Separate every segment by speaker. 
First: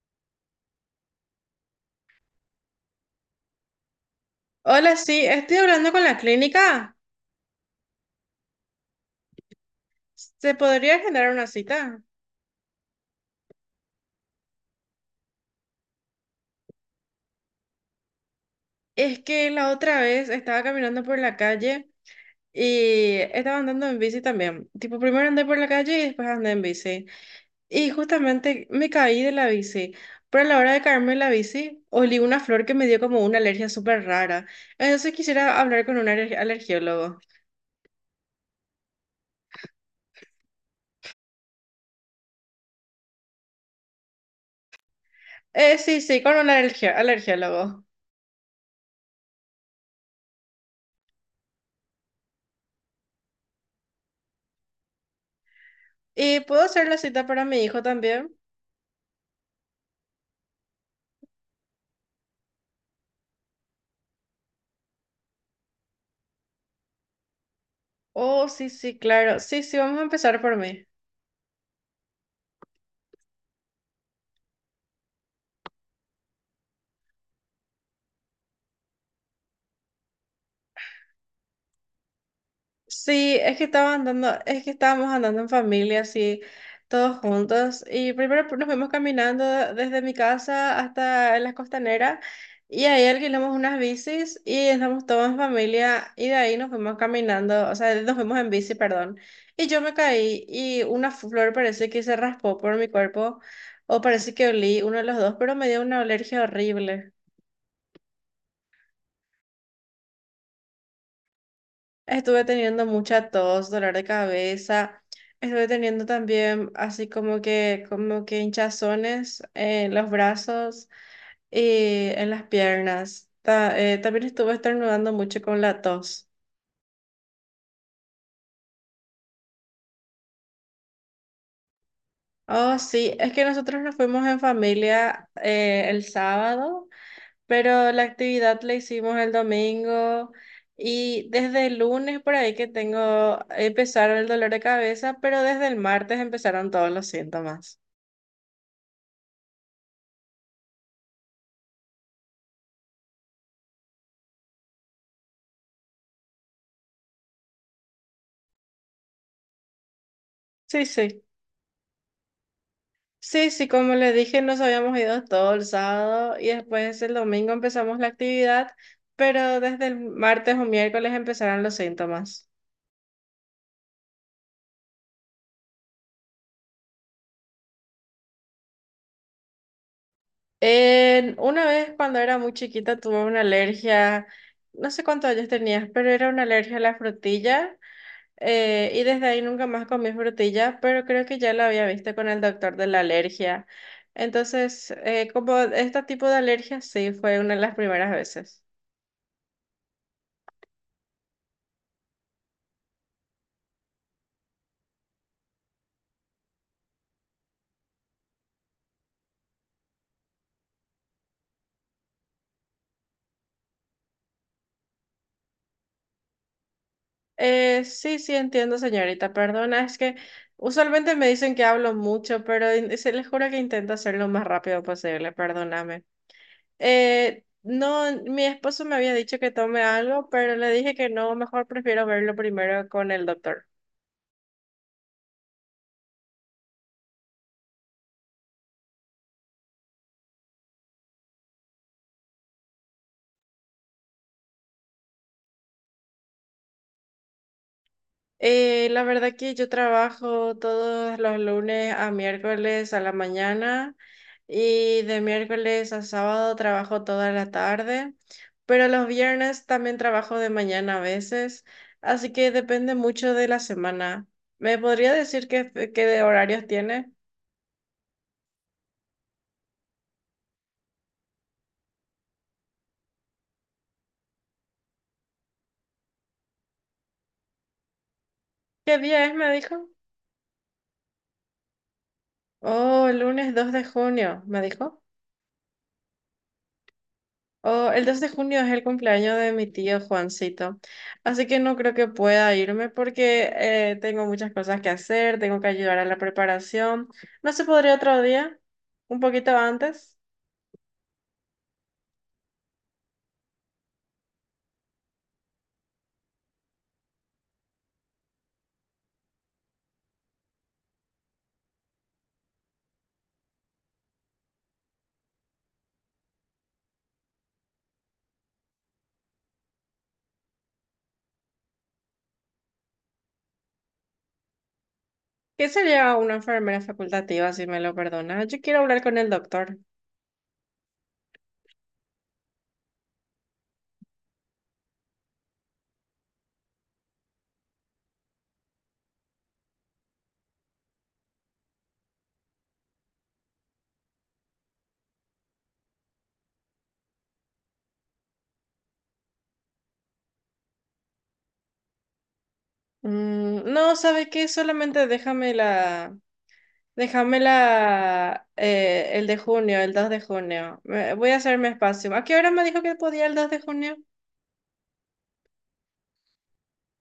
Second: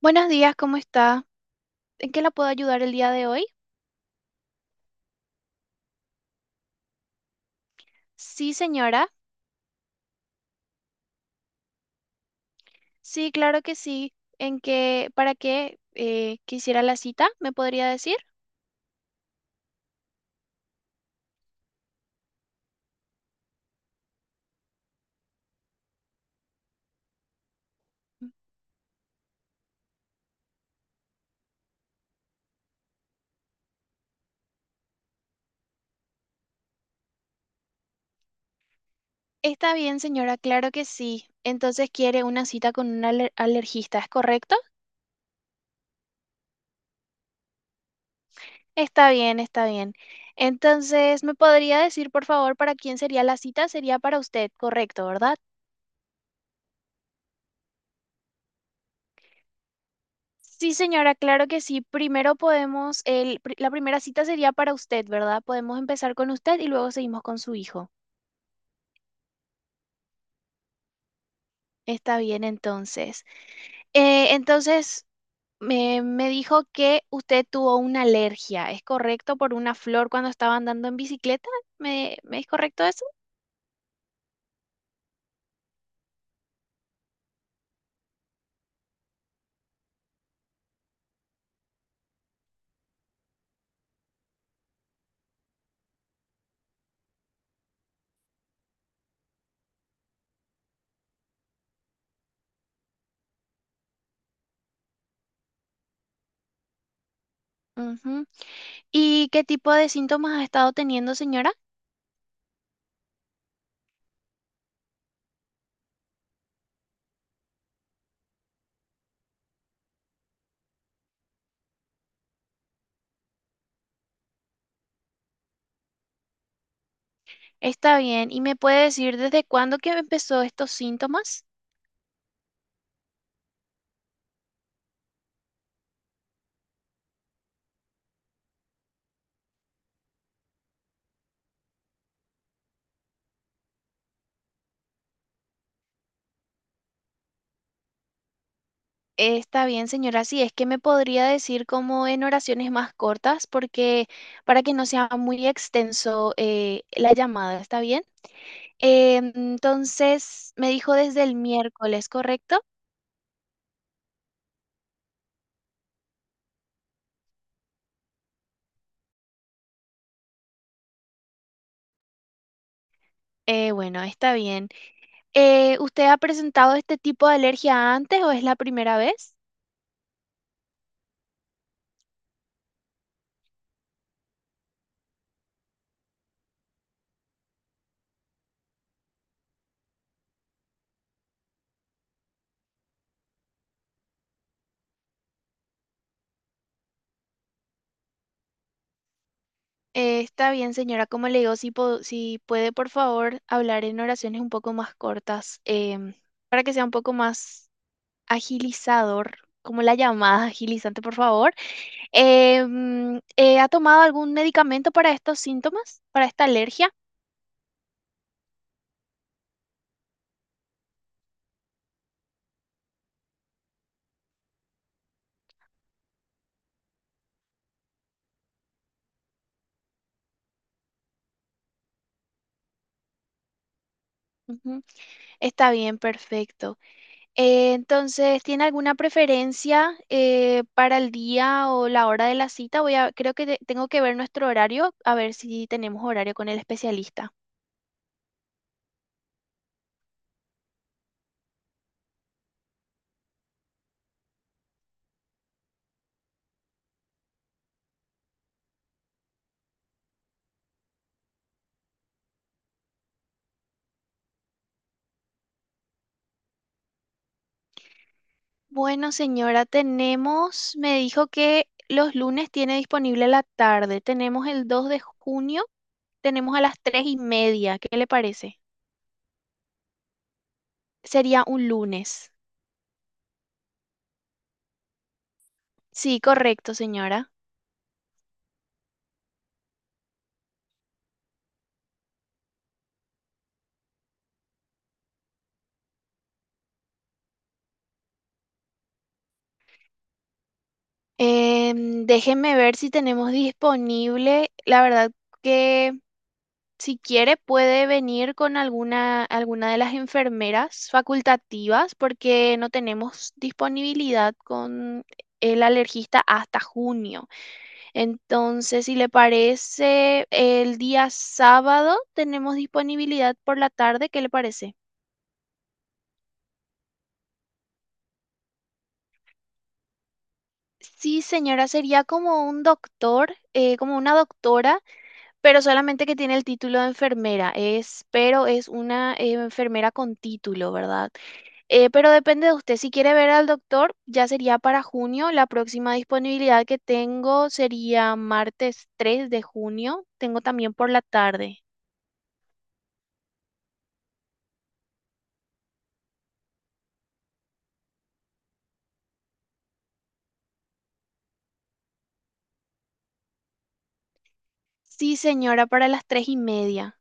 Speaker 1: Buenos días, ¿cómo está? ¿En qué la puedo ayudar el día de hoy?
Speaker 2: Hola, sí, estoy hablando con la clínica.
Speaker 1: Sí, señora.
Speaker 2: ¿Se podría generar una cita?
Speaker 1: Sí, claro que sí. ¿Para qué quisiera la cita? ¿Me podría decir?
Speaker 2: Es que la otra vez estaba caminando por la calle y estaba andando en bici también. Tipo, primero andé por la calle y después andé en bici. Y justamente me caí de la bici. Pero a la hora de caerme de la bici, olí una flor que me dio como una alergia súper rara. Entonces quisiera hablar con un alergiólogo.
Speaker 1: Está bien, señora, claro que sí. Entonces quiere una cita con un alergista, ¿es correcto?
Speaker 2: Sí, sí, con un alergiólogo.
Speaker 1: Está bien, está bien. Entonces, ¿me podría decir, por favor, para quién sería la cita? Sería para usted, correcto, ¿verdad?
Speaker 2: ¿Y puedo hacer la cita para mi hijo también?
Speaker 1: Sí, señora, claro que sí. Primero podemos, la primera cita sería para usted, ¿verdad? Podemos empezar con usted y luego seguimos con su hijo.
Speaker 2: Oh, sí, sí, claro. Sí, sí, vamos a empezar por mí.
Speaker 1: Está bien, entonces. Entonces, me dijo que usted tuvo una alergia, ¿es correcto? Por una flor cuando estaba andando en bicicleta. ¿Me es correcto eso?
Speaker 2: Sí, es que estaba andando, es que estábamos andando en familia, así, todos juntos. Y primero nos fuimos caminando desde mi casa hasta las costaneras. Y ahí alquilamos unas bicis y estamos todos en familia. Y de ahí nos fuimos caminando, o sea, nos fuimos en bici, perdón. Y yo me caí y una flor parece que se raspó por mi cuerpo. O parece que olí uno de los dos, pero me dio una alergia horrible.
Speaker 1: Ujú. ¿Y qué tipo de síntomas ha estado teniendo, señora?
Speaker 2: Estuve teniendo mucha tos, dolor de cabeza. Estuve teniendo también así como que hinchazones en los brazos y en las piernas. También estuve estornudando mucho con la tos.
Speaker 1: Está bien. ¿Y me puede decir desde cuándo que empezó estos síntomas?
Speaker 2: Oh, sí, es que nosotros nos fuimos en familia el sábado, pero la actividad la hicimos el domingo y desde el lunes por ahí que tengo, empezaron el dolor de cabeza, pero desde el martes empezaron todos los síntomas.
Speaker 1: Está bien, señora. Sí, es que me podría decir como en oraciones más cortas, porque para que no sea muy extenso la llamada, ¿está bien? Entonces, me
Speaker 2: Sí,
Speaker 1: dijo
Speaker 2: sí.
Speaker 1: desde el miércoles, ¿correcto?
Speaker 2: Sí, sí, como le dije, nos habíamos ido todo el sábado y después el domingo empezamos la actividad, pero desde el martes o miércoles empezaron los síntomas.
Speaker 1: Bueno, está bien. ¿Usted ha presentado este tipo de alergia antes o es la primera vez?
Speaker 2: Una vez cuando era muy chiquita tuve una alergia, no sé cuántos años tenías, pero era una alergia a la frutilla y desde ahí nunca más comí frutilla, pero creo que ya la había visto con el doctor de la alergia. Entonces, como este tipo de alergia, sí, fue una de las primeras veces.
Speaker 1: Está bien, señora. Como le digo, si puede, por favor, hablar en oraciones un poco más cortas, para que sea un poco más agilizador, como la llamada agilizante, por favor. ¿Ha tomado algún medicamento para estos síntomas, para esta alergia?
Speaker 2: Sí, sí, entiendo, señorita. Perdona, es que usualmente me dicen que hablo mucho, pero se les juro que intento hacerlo lo más rápido posible. Perdóname. No, mi esposo me había dicho que tome algo, pero le dije que no, mejor prefiero verlo primero con el doctor.
Speaker 1: Ujú. Está bien, perfecto. Entonces, ¿tiene alguna preferencia para el día o la hora de la cita? Creo que tengo que ver nuestro horario, a ver si tenemos horario con el especialista.
Speaker 2: La verdad que yo trabajo todos los lunes a miércoles a la mañana y de miércoles a sábado trabajo toda la tarde, pero los viernes también trabajo de mañana a veces, así que depende mucho de la semana. ¿Me podría decir qué de horarios tiene?
Speaker 1: Bueno, señora, tenemos, me dijo que los lunes tiene disponible la tarde. Tenemos el 2 de junio, tenemos a las 3:30. ¿Qué le parece?
Speaker 2: ¿Qué día es? Me dijo.
Speaker 1: Sería un lunes.
Speaker 2: Oh, lunes 2 de junio, me dijo.
Speaker 1: Sí, correcto, señora.
Speaker 2: Oh, el 2 de junio es el cumpleaños de mi tío Juancito, así que no creo que pueda irme porque tengo muchas cosas que hacer, tengo que ayudar a la preparación. ¿No se podría otro día? ¿Un poquito antes?
Speaker 1: Déjeme ver si tenemos disponible. La verdad que si quiere puede venir con alguna de las enfermeras facultativas porque no tenemos disponibilidad con el alergista hasta junio. Entonces, si le parece, el día sábado tenemos disponibilidad por la tarde. ¿Qué le parece?
Speaker 2: ¿Qué sería una enfermera facultativa, si me lo perdona? Yo quiero hablar con el doctor.
Speaker 1: Sí, señora, sería como un doctor, como una doctora. Pero solamente que tiene el título de enfermera, pero es una enfermera con título, ¿verdad? Pero depende de usted. Si quiere ver al doctor, ya sería para junio. La próxima disponibilidad que tengo sería martes 3 de junio. Tengo también por la tarde.
Speaker 2: Mm, no, ¿sabe qué? Solamente déjame la, el de junio, el 2 de junio. Voy a hacerme espacio. ¿A qué hora me dijo que podía el 2 de junio?
Speaker 1: Sí, señora, para las 3:30.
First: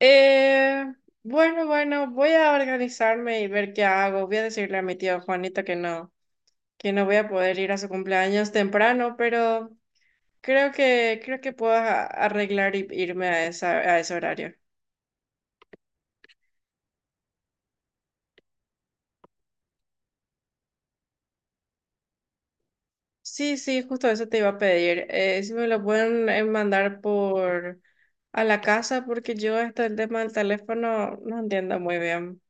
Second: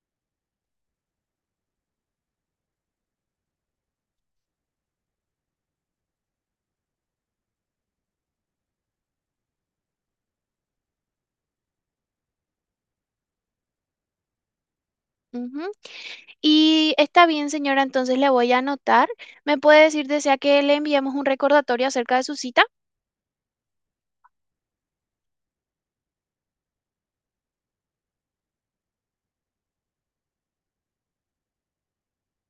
Speaker 2: Eh, bueno, bueno, voy a organizarme y ver qué hago. Voy a decirle a mi tía Juanita que no voy a poder ir a su cumpleaños temprano, pero creo que puedo arreglar y irme a esa, a ese horario.
Speaker 1: Ujú. Y está bien, señora, entonces le voy a anotar. ¿Me puede decir, desea que le enviemos un recordatorio acerca de su cita?
Speaker 2: Sí, sí, justo eso te iba a pedir. Si me lo pueden mandar por a la casa, porque yo hasta el tema del teléfono no entiendo muy bien.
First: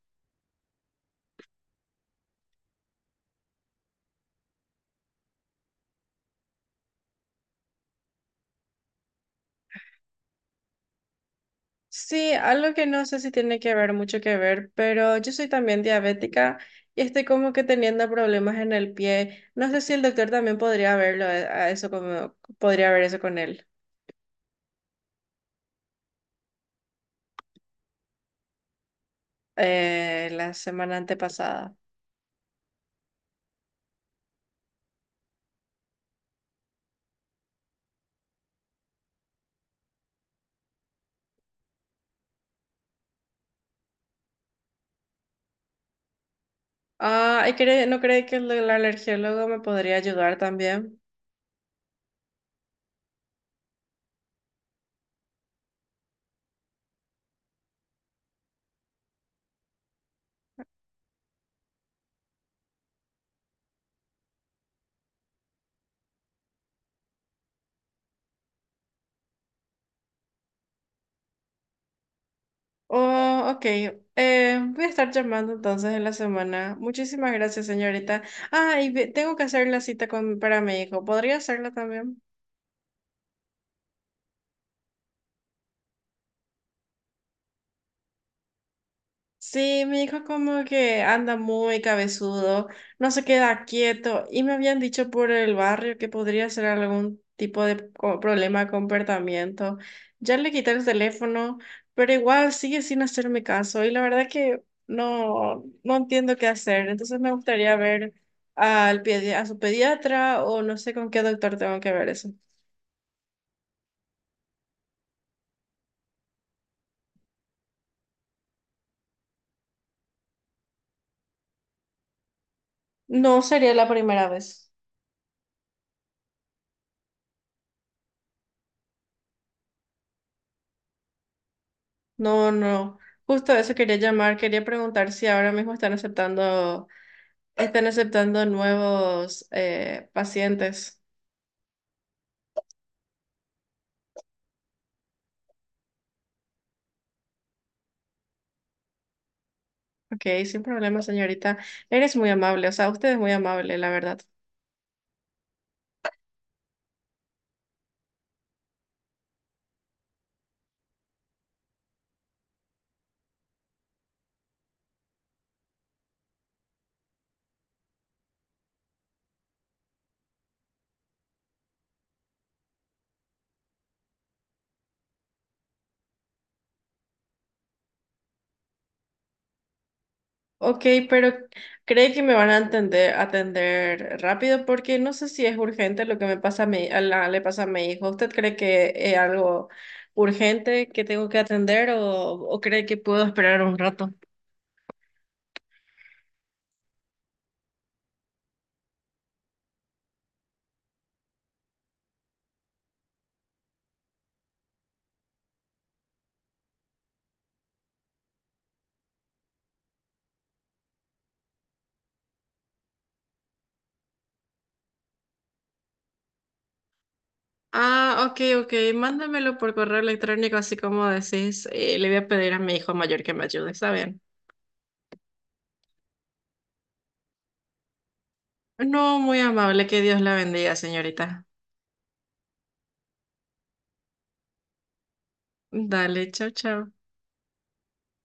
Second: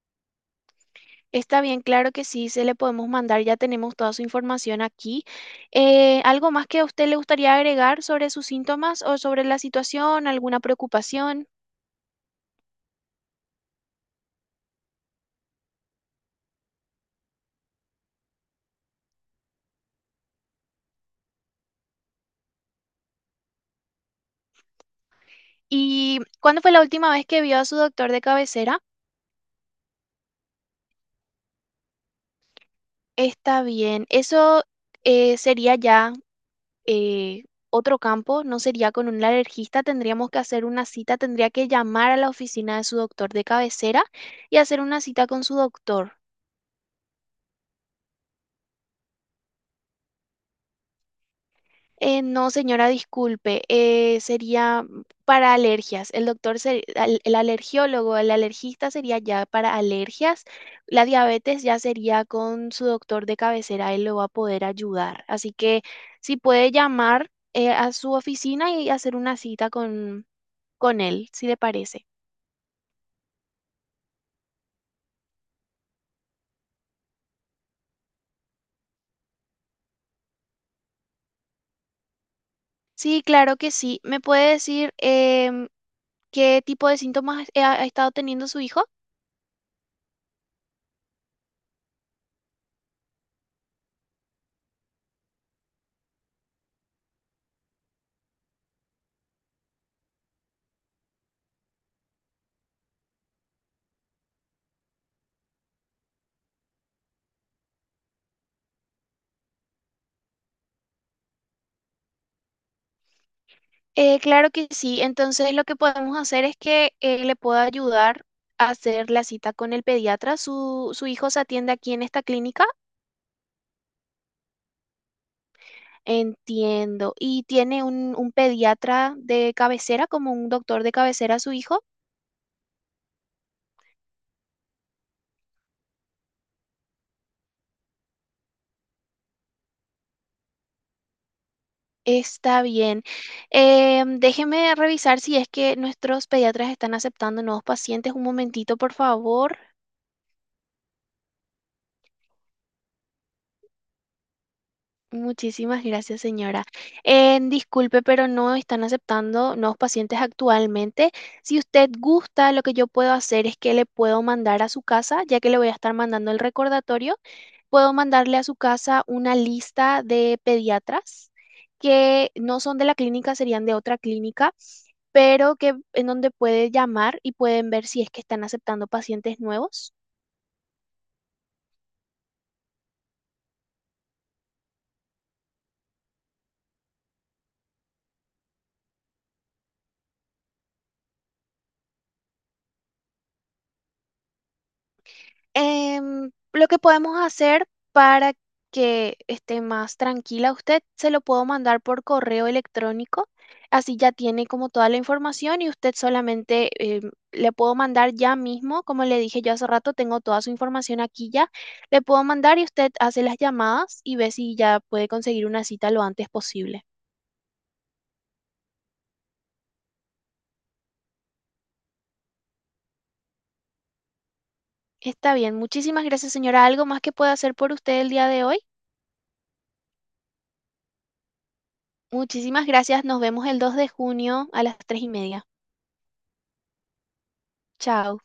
Speaker 1: Está bien, claro que sí, se le podemos mandar, ya tenemos toda su información aquí. ¿Algo más que a usted le gustaría agregar sobre sus síntomas o sobre la situación, alguna preocupación?
Speaker 2: Sí, algo que no sé si tiene que ver, mucho que ver, pero yo soy también diabética y estoy como que teniendo problemas en el pie. No sé si el doctor también podría verlo, a eso como, podría ver eso con él.
Speaker 1: ¿Y cuándo fue la última vez que vio a su doctor de cabecera?
Speaker 2: La semana antepasada.
Speaker 1: Está bien. Eso sería ya eh, otro campo, no sería con un alergista, tendríamos que hacer una cita, tendría que llamar a la oficina de su doctor de cabecera y hacer una cita con su doctor.
Speaker 2: Ah, ¿y no cree que el alergiólogo me podría ayudar también?
Speaker 1: No, señora, disculpe, sería para alergias. El doctor, se- al- el alergiólogo, el alergista sería ya para alergias. La diabetes ya sería con su doctor de cabecera, él lo va a poder ayudar. Así que si puede llamar a su oficina y hacer una cita con él, si le parece.
Speaker 2: Oh, ok. Voy a estar llamando entonces en la semana. Muchísimas gracias, señorita. Ah, y tengo que hacer la cita con, para mi hijo. ¿Podría hacerla también?
Speaker 1: Sí, claro que sí. ¿Me puede decir qué tipo de síntomas ha estado teniendo su hijo?
Speaker 2: Sí, mi hijo como que anda muy cabezudo, no se queda quieto y me habían dicho por el barrio que podría ser algún tipo de problema con comportamiento. Ya le quité el teléfono, pero igual sigue sin hacerme caso y la verdad que no, no entiendo qué hacer. Entonces me gustaría ver a su pediatra o no sé con qué doctor tengo que ver eso.
Speaker 1: Claro que sí. Entonces lo que podemos hacer es que le pueda ayudar a hacer la cita con el pediatra. Su hijo se atiende aquí en esta clínica.
Speaker 2: No sería la primera vez.
Speaker 1: Entiendo. ¿Y tiene un pediatra de cabecera, como un doctor de cabecera su hijo?
Speaker 2: No, no. Justo a eso quería llamar, quería preguntar si ahora mismo están aceptando nuevos pacientes.
Speaker 1: Está bien. Déjeme revisar si es que nuestros pediatras están aceptando nuevos pacientes. Un momentito, por favor.
Speaker 2: Ok, sin problema, señorita. Eres muy amable, o sea, usted es muy amable, la verdad.
Speaker 1: Muchísimas gracias, señora. Disculpe, pero no están aceptando nuevos pacientes actualmente. Si usted gusta, lo que yo puedo hacer es que le puedo mandar a su casa, ya que le voy a estar mandando el recordatorio, puedo mandarle a su casa una lista de pediatras que no son de la clínica, serían de otra clínica, pero que en donde puede llamar y pueden ver si es que están aceptando pacientes nuevos.
Speaker 2: Ok, pero ¿cree que me van a atender rápido? Porque no sé si es urgente lo que me pasa a mi, le pasa a mi hijo. ¿Usted cree que es algo urgente que tengo que atender o cree que puedo esperar un rato?
Speaker 1: Lo que podemos hacer para que esté más tranquila usted, se lo puedo mandar por correo electrónico, así ya tiene como toda la información y usted solamente le puedo mandar ya mismo, como le dije yo hace rato, tengo toda su información aquí ya, le puedo mandar y usted hace las llamadas y ve si ya puede conseguir una cita lo antes posible.
Speaker 2: Ah, ok, ok. Mándamelo por correo electrónico, así como decís. Le voy a pedir a mi hijo mayor que me ayude, ¿está bien?
Speaker 1: Está bien, muchísimas gracias señora. ¿Algo más que pueda hacer por usted el día de hoy?
Speaker 2: No, muy amable, que Dios la bendiga, señorita.
Speaker 1: Muchísimas gracias, nos vemos el 2 de junio a las 3:30.
Speaker 2: Dale, chao, chao.
Speaker 1: Chao.